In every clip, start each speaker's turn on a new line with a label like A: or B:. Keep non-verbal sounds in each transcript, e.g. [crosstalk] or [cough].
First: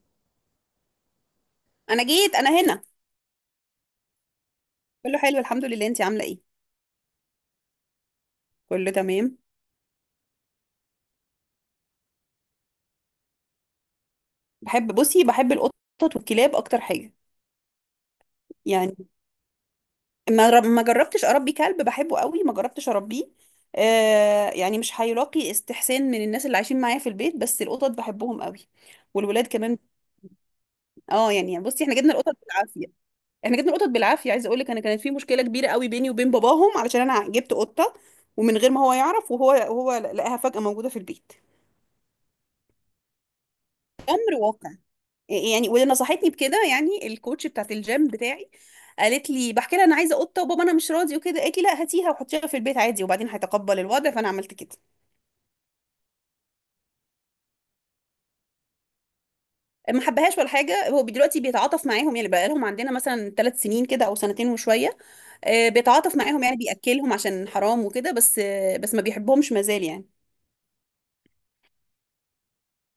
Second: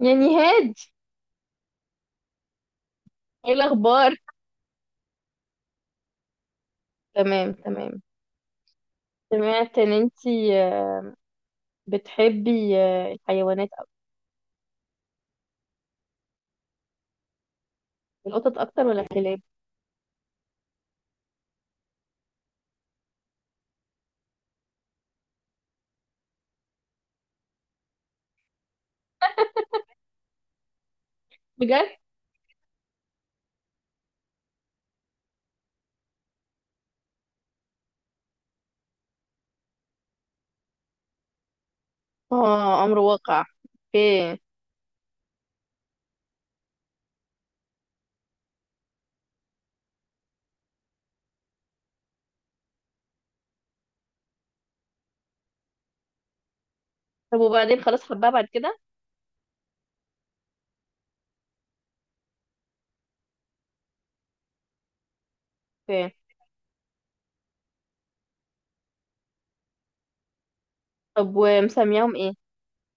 A: يا نهاد،
B: انا جيت. انا هنا.
A: ايه الاخبار؟
B: كله حلو الحمد لله. انتي عامله ايه؟
A: تمام تمام.
B: كله تمام.
A: سمعت ان انتي آه، بتحبي الحيوانات أكتر.
B: بصي، بحب القطط والكلاب اكتر حاجه.
A: القطط اكتر
B: يعني
A: ولا الكلاب؟
B: ما جربتش اربي كلب. بحبه قوي، ما جربتش اربيه. يعني مش هيلاقي استحسان من الناس اللي عايشين معايا في البيت، بس القطط بحبهم قوي والولاد كمان. اه يعني بصي،
A: بجد؟
B: احنا جبنا القطط بالعافيه. عايزه اقول لك انا، كانت في مشكله كبيره قوي بيني وبين باباهم علشان انا جبت قطه، ومن غير ما هو يعرف، وهو لقاها فجاه موجوده في البيت.
A: اه، امر واقع.
B: امر
A: اوكي.
B: واقع. يعني واللي نصحتني بكده يعني الكوتش بتاعت الجيم بتاعي، قالت لي، بحكي لها انا عايزه قطه وبابا انا مش راضي وكده، قالت لي لا هاتيها وحطيها في البيت عادي وبعدين هيتقبل الوضع، فانا عملت كده.
A: طب وبعدين خلاص حبها بعد كده؟
B: ما حبهاش ولا حاجه. هو دلوقتي بيتعاطف معاهم يعني، بقى لهم عندنا مثلا 3 سنين كده او سنتين وشويه.
A: اوكي.
B: بيتعاطف معاهم يعني، بياكلهم عشان حرام وكده، بس ما بيحبهمش مازال يعني.
A: طب ومسمياهم ايه؟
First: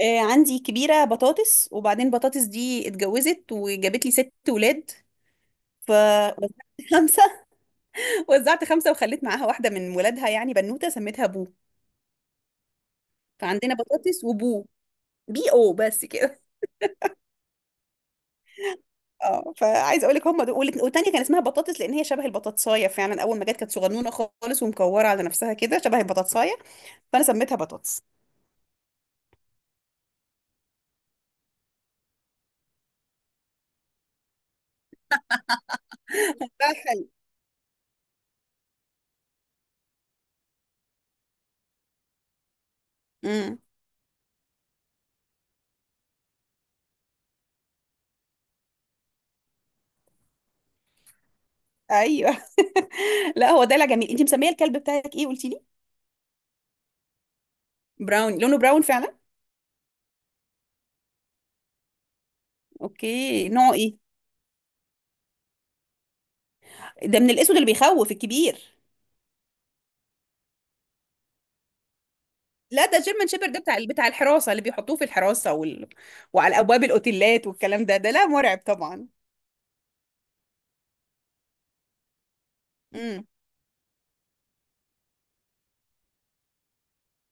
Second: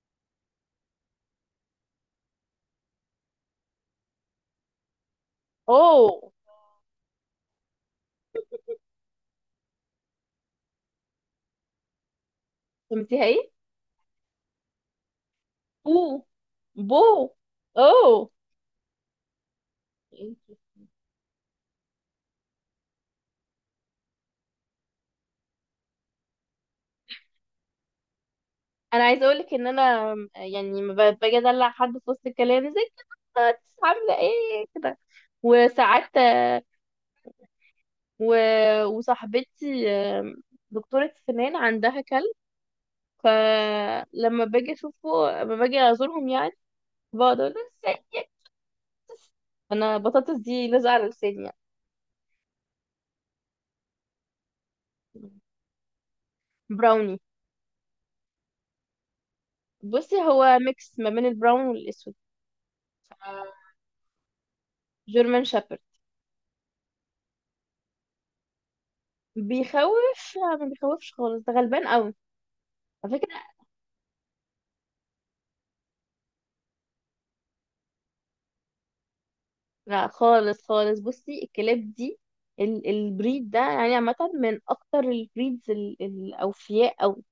B: عندي كبيره، بطاطس، وبعدين بطاطس دي اتجوزت وجابت لي ست ولاد. ف
A: اوه.
B: [laughs] خمسه. وزعت خمسة وخليت معاها واحدة من ولادها، يعني بنوتة سميتها بو.
A: سميتيها ايه؟
B: فعندنا بطاطس وبو. بي او
A: بو؟
B: بس كده.
A: بو؟ اوه.
B: اه فعايزه اقول لك، هم دول. والتانيه كان اسمها بطاطس لان هي شبه البطاطسايه، فعلا اول ما جت كانت صغنونه خالص ومكوره على نفسها كده شبه البطاطسايه، فانا سميتها بطاطس.
A: انا عايزه اقول لك ان انا يعني ما ب- باجي ادلع حد في وسط الكلام زي كده، عامله ايه كده. وساعات
B: بقى حلو.
A: و... وصاحبتي دكتورة سنان عندها كلب،
B: امم.
A: فلما باجي اشوفه، لما باجي ازورهم يعني، بقعد اقول له ازاي، انا بطاطس دي لازقة على لساني يعني.
B: ايوه [laughs] لا هو دلع جميل. انت مسميه الكلب بتاعك ايه قلتي لي؟
A: براوني.
B: براون. لونه براون فعلا.
A: بصي هو ميكس ما بين البراون والاسود.
B: اوكي، نوعه ايه؟
A: جيرمان شابرد.
B: ده من الاسود اللي بيخوف الكبير.
A: بيخوف؟ لا، ما بيخوفش خالص، ده غلبان قوي.
B: لا ده
A: على فكرة،
B: جيرمان شيبرد، ده بتاع الحراسة اللي بيحطوه في الحراسة وعلى أبواب الأوتيلات والكلام ده، ده لا مرعب طبعا.
A: لا خالص خالص. بصي الكلاب دي،
B: امم.
A: البريد ده يعني عامة، من أكتر البريدز الأوفياء أو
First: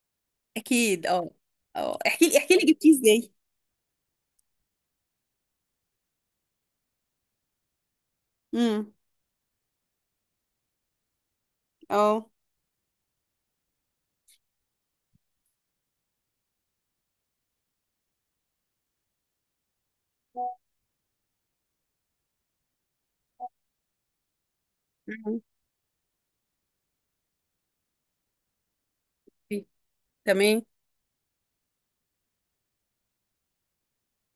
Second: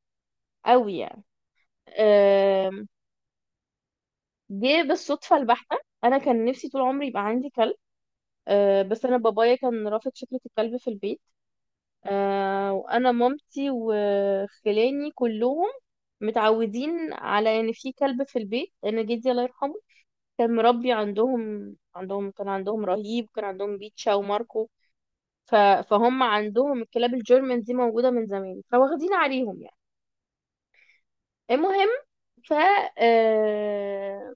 A: أوي.
B: أكيد
A: يعني
B: اه. اه احكي لي، احكي لي جبتيه ازاي.
A: جه بالصدفة البحتة. أنا كان نفسي طول عمري يبقى عندي كلب، أه،
B: امم.
A: بس أنا بابايا كان رافض فكرة الكلب في البيت.
B: اه.
A: أه، وأنا مامتي وخلاني كلهم متعودين على إن في كلب في البيت، لأن جدي الله يرحمه كان مربي عندهم، عندهم كان عندهم رهيب، كان عندهم بيتشا وماركو.
B: مم.
A: ف... فهم عندهم الكلاب الجيرمان دي موجودة من زمان، فواخدين عليهم يعني.
B: تمام.
A: المهم، ف آه،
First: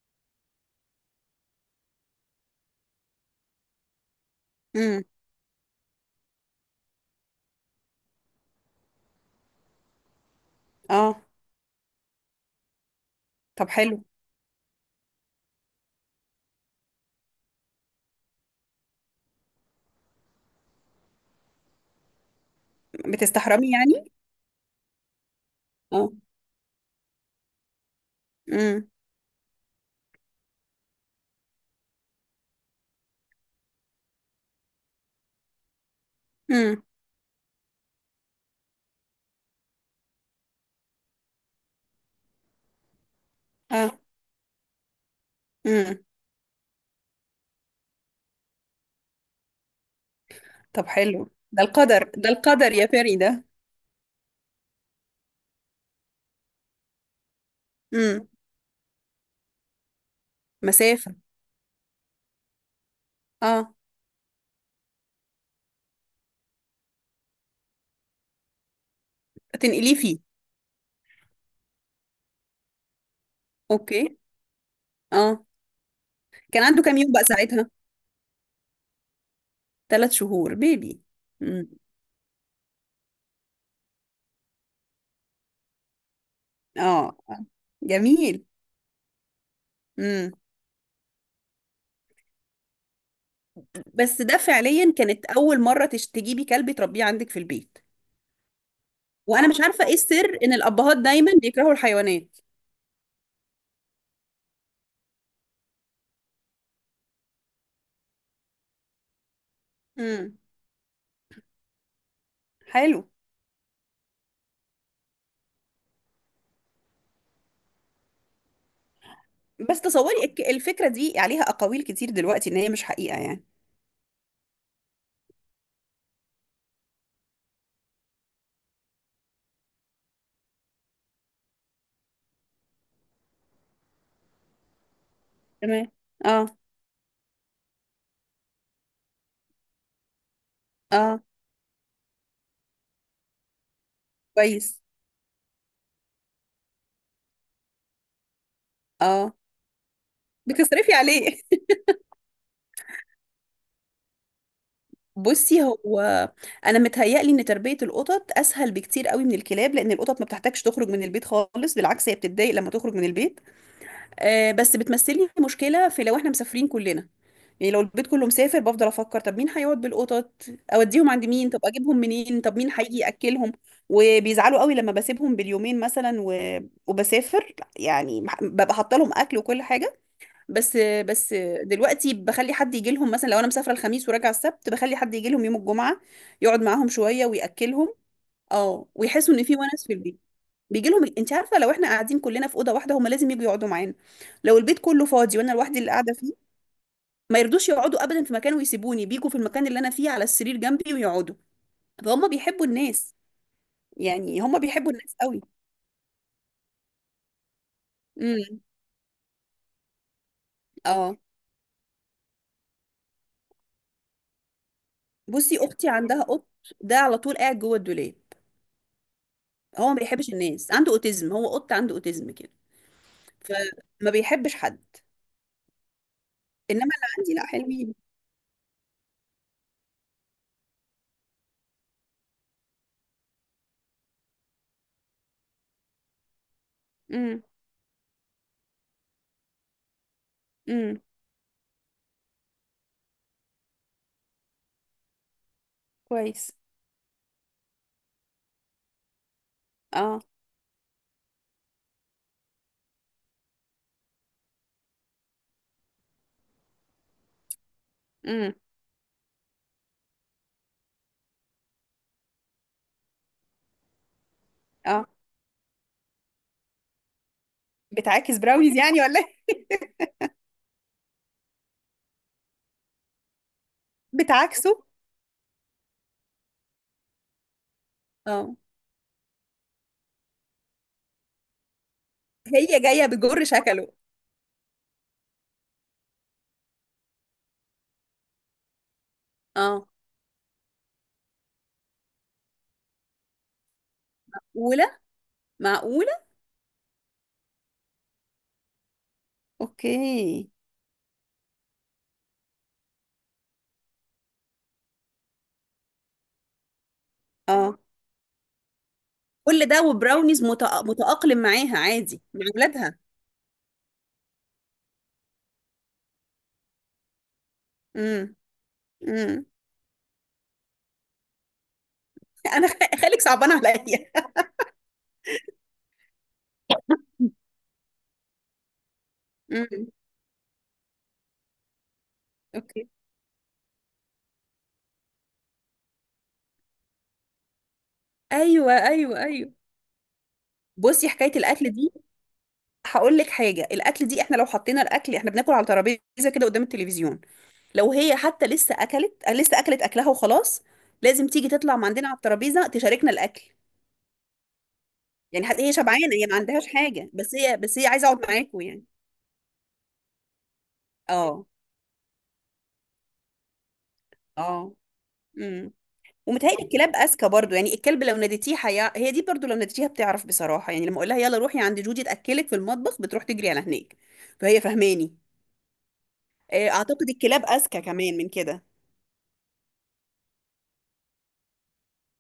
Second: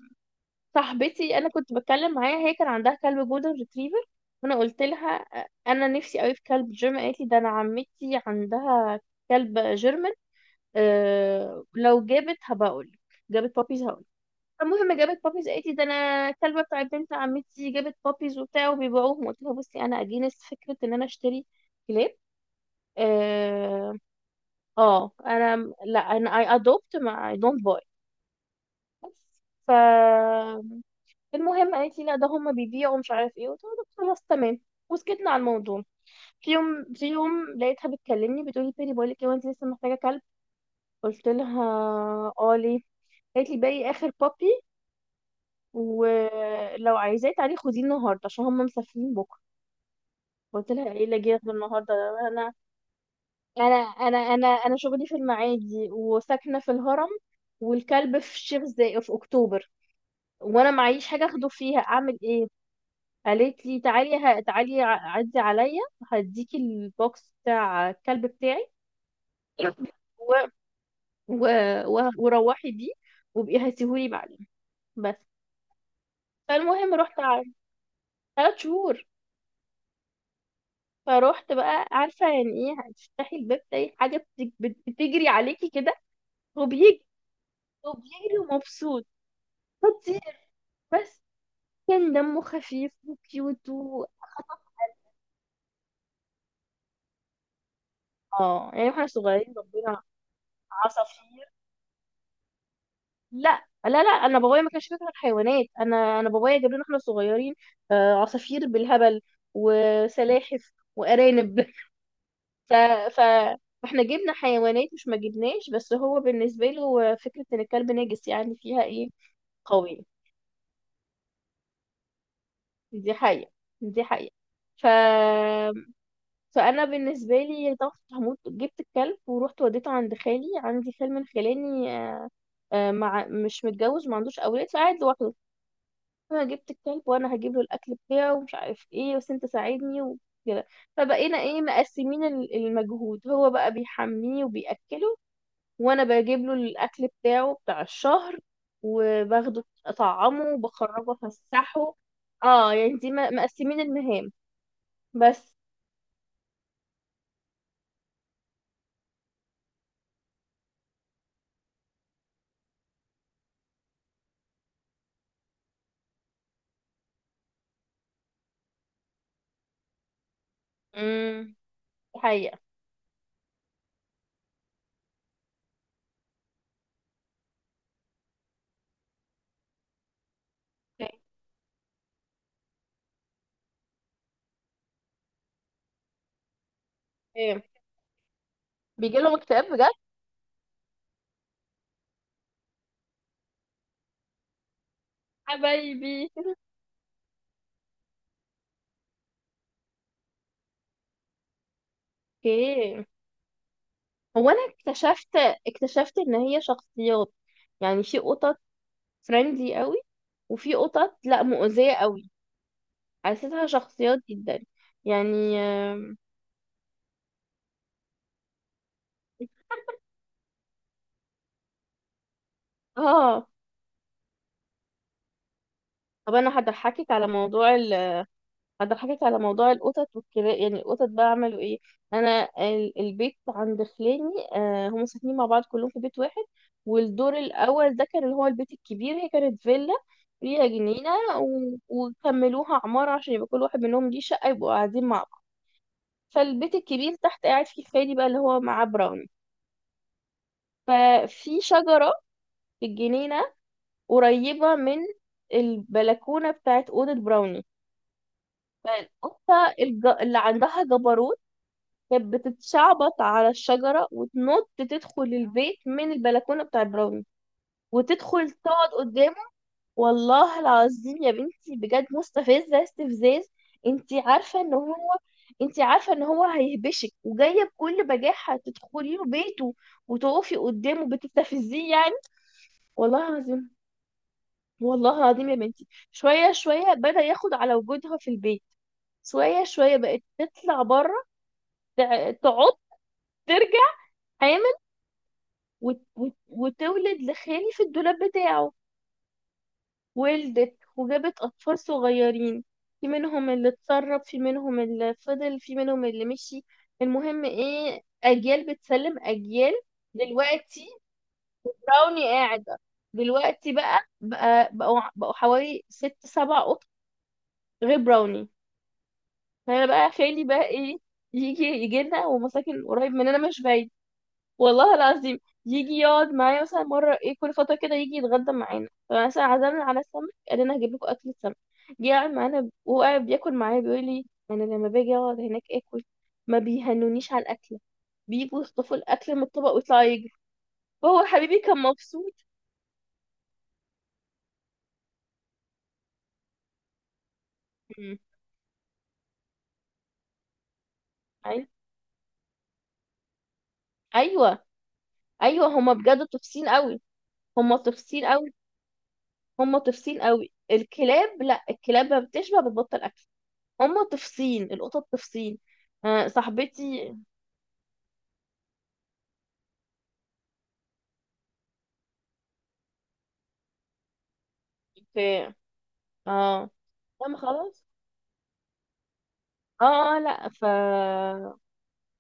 A: صاحبتي انا كنت بتكلم معاها، هي كان عندها كلب جولدن ريتريفر، وانا قلت
B: امم.
A: لها انا نفسي قوي في كلب جيرمان. قالت لي ده انا عمتي عندها كلب جيرمان،
B: اه.
A: أه لو جابت هبقول، جابت
B: طب
A: بابيز
B: حلو.
A: هقول. المهم جابت بابيز، قالت لي ده انا الكلبه بتاع بنت عمتي جابت بابيز وبتاع وبيبيعوهم. قلت لها بصي انا اجينست فكره ان انا اشتري كلاب،
B: بتستحرمي
A: اه.
B: يعني.
A: انا لا،
B: اه.
A: انا اي ادوبت، ما اي دونت باي.
B: امم.
A: بس، ف المهم قالت لي لا ده هم بيبيعوا مش عارف ايه. قلت لها خلاص تمام، وسكتنا على الموضوع. في
B: امم.
A: يوم في يوم لقيتها بتكلمني بتقول لي بيري بقول لك ايه، وانت لسه محتاجه كلب؟ قلت لها اه ليه؟ قالت لي باقي
B: اه.
A: اخر بابي،
B: امم.
A: ولو عايزاه تعالي خديه النهارده عشان هم مسافرين بكره. قلت
B: طب
A: لها ايه اللي
B: حلو،
A: اجي اخده
B: ده
A: النهارده،
B: القدر، ده
A: انا
B: القدر يا فري ده.
A: انا انا شغلي في المعادي وساكنه في الهرم، والكلب
B: امم.
A: في الشيخ زايد في اكتوبر، وانا معيش
B: مسافة.
A: حاجه اخده فيها، اعمل ايه؟ قالت
B: اه.
A: لي تعالي تعالي عدي عليا، هديكي البوكس بتاع الكلب بتاعي
B: تنقليه
A: و...
B: فيه.
A: و... وروحي بيه، وبقي هاتيهولي
B: اوكي.
A: بعدين. بس.
B: اه. كان عنده
A: فالمهم
B: كام يوم
A: رحت
B: بقى
A: على
B: ساعتها؟
A: 3 شهور.
B: 3 شهور. بيبي.
A: فروحت
B: امم.
A: بقى، عارفة يعني ايه هتفتحي الباب تلاقي حاجة بتجري عليكي كده وبيجري،
B: اه.
A: وبيجري
B: جميل.
A: ومبسوط. خطير.
B: امم.
A: بس كان دمه خفيف وكيوت
B: بس ده فعليا كانت اول مره تجيبي كلب تربيه عندك في البيت.
A: اه يعني واحنا
B: وانا
A: صغيرين
B: مش عارفه ايه
A: ربنا،
B: السر ان الابهات دايما
A: عصافير.
B: بيكرهوا الحيوانات.
A: لا لا لا، انا بابايا ما كانش بيكره الحيوانات، انا بابايا جاب لنا احنا صغيرين عصافير بالهبل
B: امم.
A: وسلاحف وارانب [laughs] ف
B: حلو.
A: ف فاحنا جبنا حيوانات، مش ما جبناش، بس هو بالنسبه له فكره ان الكلب نجس يعني فيها ايه،
B: بس
A: قويه.
B: تصوري الفكره دي عليها اقاويل كتير دلوقتي، ان هي مش
A: دي
B: حقيقه يعني.
A: حقيقه، دي حقيقه. ف فانا بالنسبه لي طبعا كنت هموت، جبت الكلب ورحت وديته عند خالي. عندي خال من خلاني مع مش متجوز، ما عندوش اولاد فقاعد لوحده.
B: تمام.
A: انا
B: اه.
A: جبت الكلب وانا هجيب له الاكل بتاعه ومش عارف ايه، بس انت ساعدني وكده.
B: اه.
A: فبقينا ايه مقسمين المجهود، هو بقى بيحميه
B: كويس.
A: وبيأكله، وانا بجيب له الاكل بتاعه بتاع الشهر
B: اه.
A: وباخده اطعمه
B: بتصرفي
A: وبخرجه
B: عليه [laughs]
A: افسحه. اه يعني دي مقسمين المهام. بس.
B: بصي هو، انا متهيألي ان تربيه القطط اسهل بكتير قوي من الكلاب، لان القطط ما بتحتاجش تخرج من البيت خالص، بالعكس هي بتتضايق لما تخرج من البيت. بس بتمثلي مشكلة في لو احنا مسافرين كلنا، يعني لو البيت كله مسافر بفضل افكر، طب مين هيقعد بالقطط، اوديهم عند مين،
A: امم.
B: طب اجيبهم منين، طب
A: حقيقة.
B: مين هيجي ياكلهم. وبيزعلوا قوي لما بسيبهم باليومين مثلا، وبسافر. يعني ببقى حاطه لهم اكل وكل حاجه. بس دلوقتي بخلي حد يجي لهم، مثلا لو انا مسافره الخميس وراجعه السبت، بخلي حد يجي لهم يوم الجمعه، يقعد معاهم شويه
A: ايه،
B: وياكلهم. اه
A: بيجي
B: ويحسوا
A: لهم
B: ان في
A: اكتئاب
B: ونس
A: بجد.
B: في البيت. بيجي لهم انت عارفه، لو احنا قاعدين كلنا في اوضه واحده هما لازم يجوا يقعدوا معانا، لو البيت كله فاضي وانا لوحدي اللي قاعده
A: حبايبي.
B: فيه، ما يرضوش يقعدوا ابدا في مكان ويسيبوني، بيجوا في المكان اللي انا فيه على السرير جنبي ويقعدوا، فهم بيحبوا
A: اوكي.
B: الناس. يعني
A: هو انا
B: هم بيحبوا الناس
A: اكتشفت،
B: قوي.
A: اكتشفت ان هي شخصيات. يعني في قطط
B: امم.
A: فريندلي قوي، وفي
B: اه
A: قطط لا مؤذية قوي. حسيتها شخصيات جدا يعني،
B: بصي اختي عندها قط، ده على طول قاعد جوه الدولاب، هو ما بيحبش الناس، عنده اوتيزم، هو قط عنده اوتيزم كده،
A: اه.
B: فما بيحبش حد.
A: طب انا
B: انما اللي
A: هضحكك على
B: عندي لا
A: موضوع
B: حلوين.
A: هضحكك على موضوع القطط والكلاب. يعني القطط بقى عملوا ايه، انا البيت عند خلاني، آه هم ساكنين مع بعض كلهم في بيت واحد. والدور
B: امم.
A: الاول ده كان اللي هو البيت الكبير، هي كانت فيلا فيها
B: امم.
A: جنينة، و... وكملوها عمارة عشان يبقى كل واحد منهم ليه شقة يبقوا قاعدين مع بعض.
B: كويس.
A: فالبيت الكبير تحت قاعد فيه خالي بقى اللي هو معاه براون.
B: اه.
A: ففي شجرة في الجنينة قريبة من البلكونة بتاعت أوضة براوني.
B: امم.
A: اللي عندها جبروت كانت بتتشعبط على الشجرة وتنط
B: اه
A: تدخل البيت من البلكونة بتاعت براوني،
B: بتعاكس
A: وتدخل
B: براونيز
A: تقعد
B: يعني ولا
A: قدامه.
B: إيه؟
A: والله العظيم يا بنتي بجد مستفزة استفزاز. انتي عارفة ان
B: بتعاكسه.
A: هو، انتي عارفة ان هو هيهبشك، وجاية بكل
B: اه
A: بجاحة تدخلي له بيته وتقفي قدامه بتستفزيه يعني.
B: هي جايه
A: والله
B: بجر
A: العظيم،
B: شكله.
A: والله العظيم يا بنتي. شوية شوية بدأ ياخد على وجودها في البيت. شوية
B: اه.
A: شوية بقت تطلع بره، تعض، ترجع حامل،
B: اولى. معقوله.
A: وتولد لخالي في الدولاب بتاعه.
B: اوكي.
A: ولدت وجابت أطفال صغيرين، في منهم اللي اتسرب، في منهم اللي فضل، في منهم اللي مشي. المهم
B: اه
A: ايه، أجيال بتسلم
B: كل
A: أجيال.
B: ده وبراونيز
A: دلوقتي
B: متأقلم معاها عادي
A: براوني
B: مع
A: قاعدة
B: اولادها.
A: دلوقتي بقى، بقوا حوالي 6 7 قطط غير
B: امم.
A: براوني.
B: امم.
A: فانا بقى، خالي بقى ايه، يجي لنا،
B: انا
A: ومساكن قريب
B: خالك
A: مننا
B: صعبان
A: مش بعيد.
B: عليا.
A: والله العظيم، يجي يقعد معايا مثلا مره، ايه
B: [laughs]
A: كل فتره كده يجي يتغدى معانا. فمثلا عزمنا
B: امم.
A: على السمك، قال لنا هجيب لكم اكل سمك. جه قاعد معانا
B: اوكي.
A: وهو قاعد بياكل معايا بيقول لي انا لما باجي اقعد هناك اكل، ما بيهنونيش على الاكله، بيجوا
B: ايوه
A: يخطفوا
B: ايوه
A: الاكل من
B: ايوه.
A: الطبق ويطلعوا يجري.
B: بصي
A: فهو
B: حكايه
A: حبيبي
B: الاكل
A: كان
B: دي،
A: مبسوط.
B: هقول لك حاجه، الاكل دي احنا لو حطينا الاكل، احنا بناكل على ترابيزه كده قدام التلفزيون، لو هي
A: مم.
B: حتى لسه اكلت، لسه اكلت اكلها وخلاص، لازم تيجي
A: أي-
B: تطلع من عندنا على الترابيزه تشاركنا الاكل،
A: ايوه
B: يعني حتى
A: ايوه،
B: هي
A: هما
B: شبعانه،
A: بجد
B: هي ما عندهاش
A: طفسين قوي،
B: حاجه، بس هي،
A: هما
B: بس هي عايزه
A: طفسين
B: اقعد
A: قوي،
B: معاكم يعني.
A: هم طفسين قوي. الكلاب
B: اه.
A: لا، الكلاب ما بتشبع، بتبطل اكل. هم طفسين
B: اه.
A: القطط طفسين.
B: امم.
A: آه،
B: ومتهيألي الكلاب
A: صاحبتي.
B: اذكى برضو، يعني الكلب لو ناديتيه هي دي برضو لو ناديتيها بتعرف بصراحه، يعني لما اقول لها يلا روحي عند جودي تاكلك في المطبخ بتروح تجري على هناك، فهي فهماني.
A: في، اه
B: اعتقد
A: لما
B: الكلاب اذكى
A: خلاص،
B: كمان من كده.
A: اه لا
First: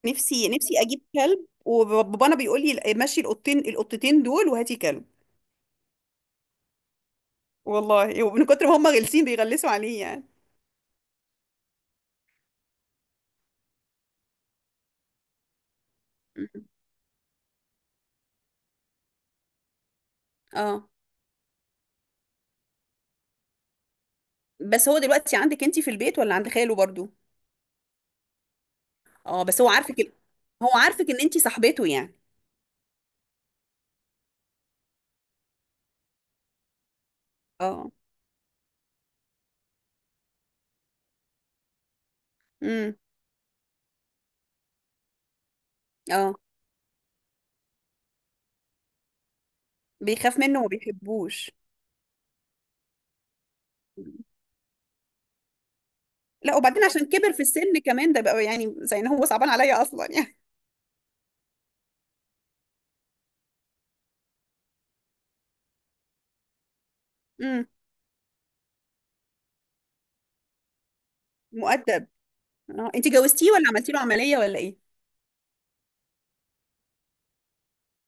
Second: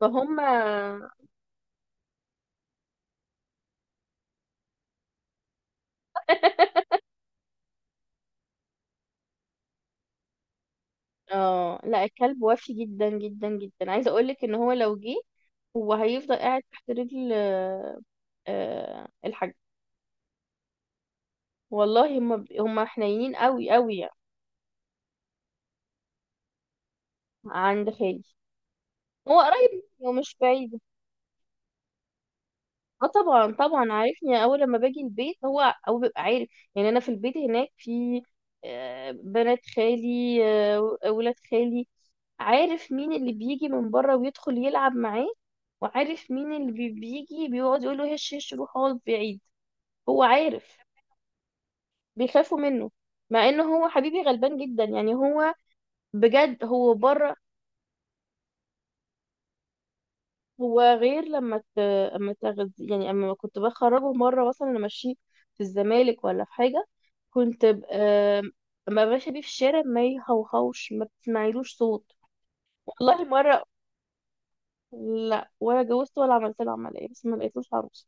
A: فهم،
B: نفسي نفسي اجيب كلب، وبابانا بيقول لي مشي القطتين دول وهاتي كلب، والله ومن كتر ما هم غلسين بيغلسوا عليه يعني.
A: اه. لا، الكلب وفي جدا جدا جدا، عايزه اقول لك ان هو لو جه، هو هيفضل قاعد
B: مم.
A: تحت رجل الحاج.
B: اه
A: والله هم هم حنينين قوي قوي يعني.
B: بس هو دلوقتي عندك انتي في البيت ولا عند خاله برضو؟
A: عند خالي، هو
B: اه بس هو
A: قريب
B: عارفك
A: ومش
B: هو
A: بعيد.
B: عارفك ان انتي صاحبته يعني.
A: اه طبعا طبعا، عارفني. اول لما باجي البيت هو هو بيبقى عارف. يعني انا في البيت هناك
B: اه.
A: في بنات خالي، ولاد خالي. عارف
B: امم.
A: مين اللي بيجي من بره ويدخل يلعب معاه، وعارف
B: اه
A: مين اللي بيجي بيقعد يقول له هش هش، روح اقعد بعيد. هو
B: بيخاف منه وما
A: عارف،
B: بيحبوش.
A: بيخافوا منه، مع انه هو حبيبي غلبان جدا يعني. هو
B: لا
A: بجد
B: وبعدين
A: هو
B: عشان كبر
A: بره.
B: في السن كمان ده، بقى يعني زي ان هو صعبان عليا اصلا يعني.
A: هو غير لما ت... اما تغذي يعني، اما كنت بخرجه مره، مثلا انا ماشيه في الزمالك ولا في حاجه، كنت
B: امم.
A: ب... آم، اما ماشيه بيه في الشارع، ما يهوهوش، ما بتسمعيلوش
B: مؤدب.
A: صوت.
B: اه انتي
A: والله
B: جوزتيه
A: مره،
B: ولا عملتي له عملية ولا ايه؟
A: لا ولا جوزت ولا عملت له عمليه، بس ما لقيتلوش عروسه.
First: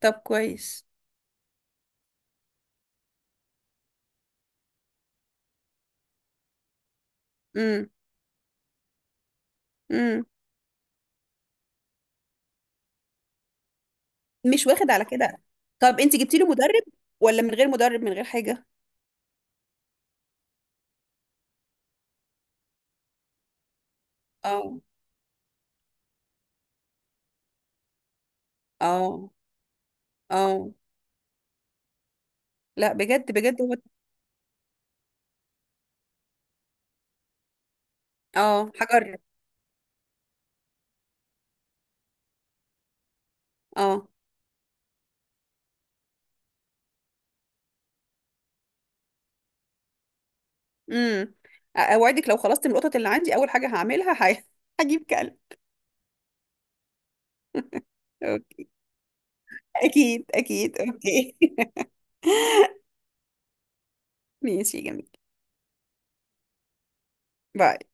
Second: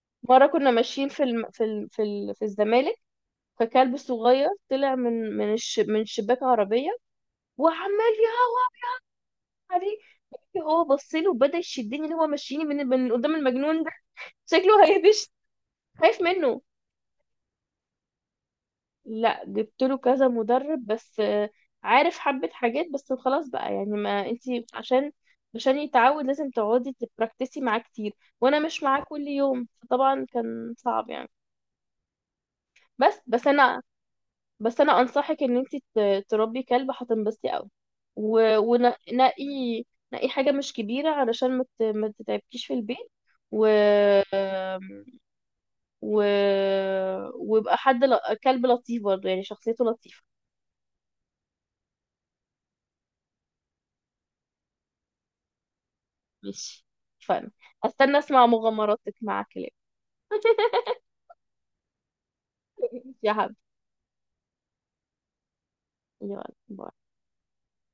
B: طب
A: مره كنا
B: كويس.
A: ماشيين في الم... في ال... في ال... في الزمالك، فكلب صغير طلع من شباك عربيه، وعمال
B: امم.
A: يهوه عليه.
B: امم.
A: هو بص له وبدا يشدني اللي هو مشيني من من قدام المجنون ده،
B: مش
A: شكله
B: واخد على
A: هيدش،
B: كده. طب انتي
A: خايف
B: جبتي له
A: منه.
B: مدرب ولا من غير مدرب، من غير حاجة.
A: لا جبت له كذا مدرب، بس عارف حبة حاجات، بس خلاص بقى يعني. ما انتي
B: اه.
A: عشان، عشان يتعود لازم تقعدي تبراكتسي معاه كتير، وانا مش معاه كل
B: اه.
A: يوم، فطبعا
B: اه
A: كان صعب يعني.
B: لا
A: بس
B: بجد
A: بس
B: بجد هو.
A: انا بس انا انصحك ان انتي تربي كلب، هتنبسطي قوي.
B: اه
A: ونقي،
B: هجرب.
A: نقي حاجة مش كبيرة علشان ما تتعبكيش في البيت، و
B: اه.
A: و ويبقى حد كلب لطيف برضه، يعني شخصيته لطيفة.
B: امم. اوعدك لو خلصت من القطط اللي عندي، اول حاجه هعملها [laughs] هجيب كلب.
A: ماشي. فن، هستنى اسمع
B: أوكي.
A: مغامراتك مع كلاب.
B: اكيد اكيد
A: [laughs]
B: اوكي.
A: يا حبيبي،
B: [laughs] ماشي يا جميل.
A: يلا، باي.
B: باي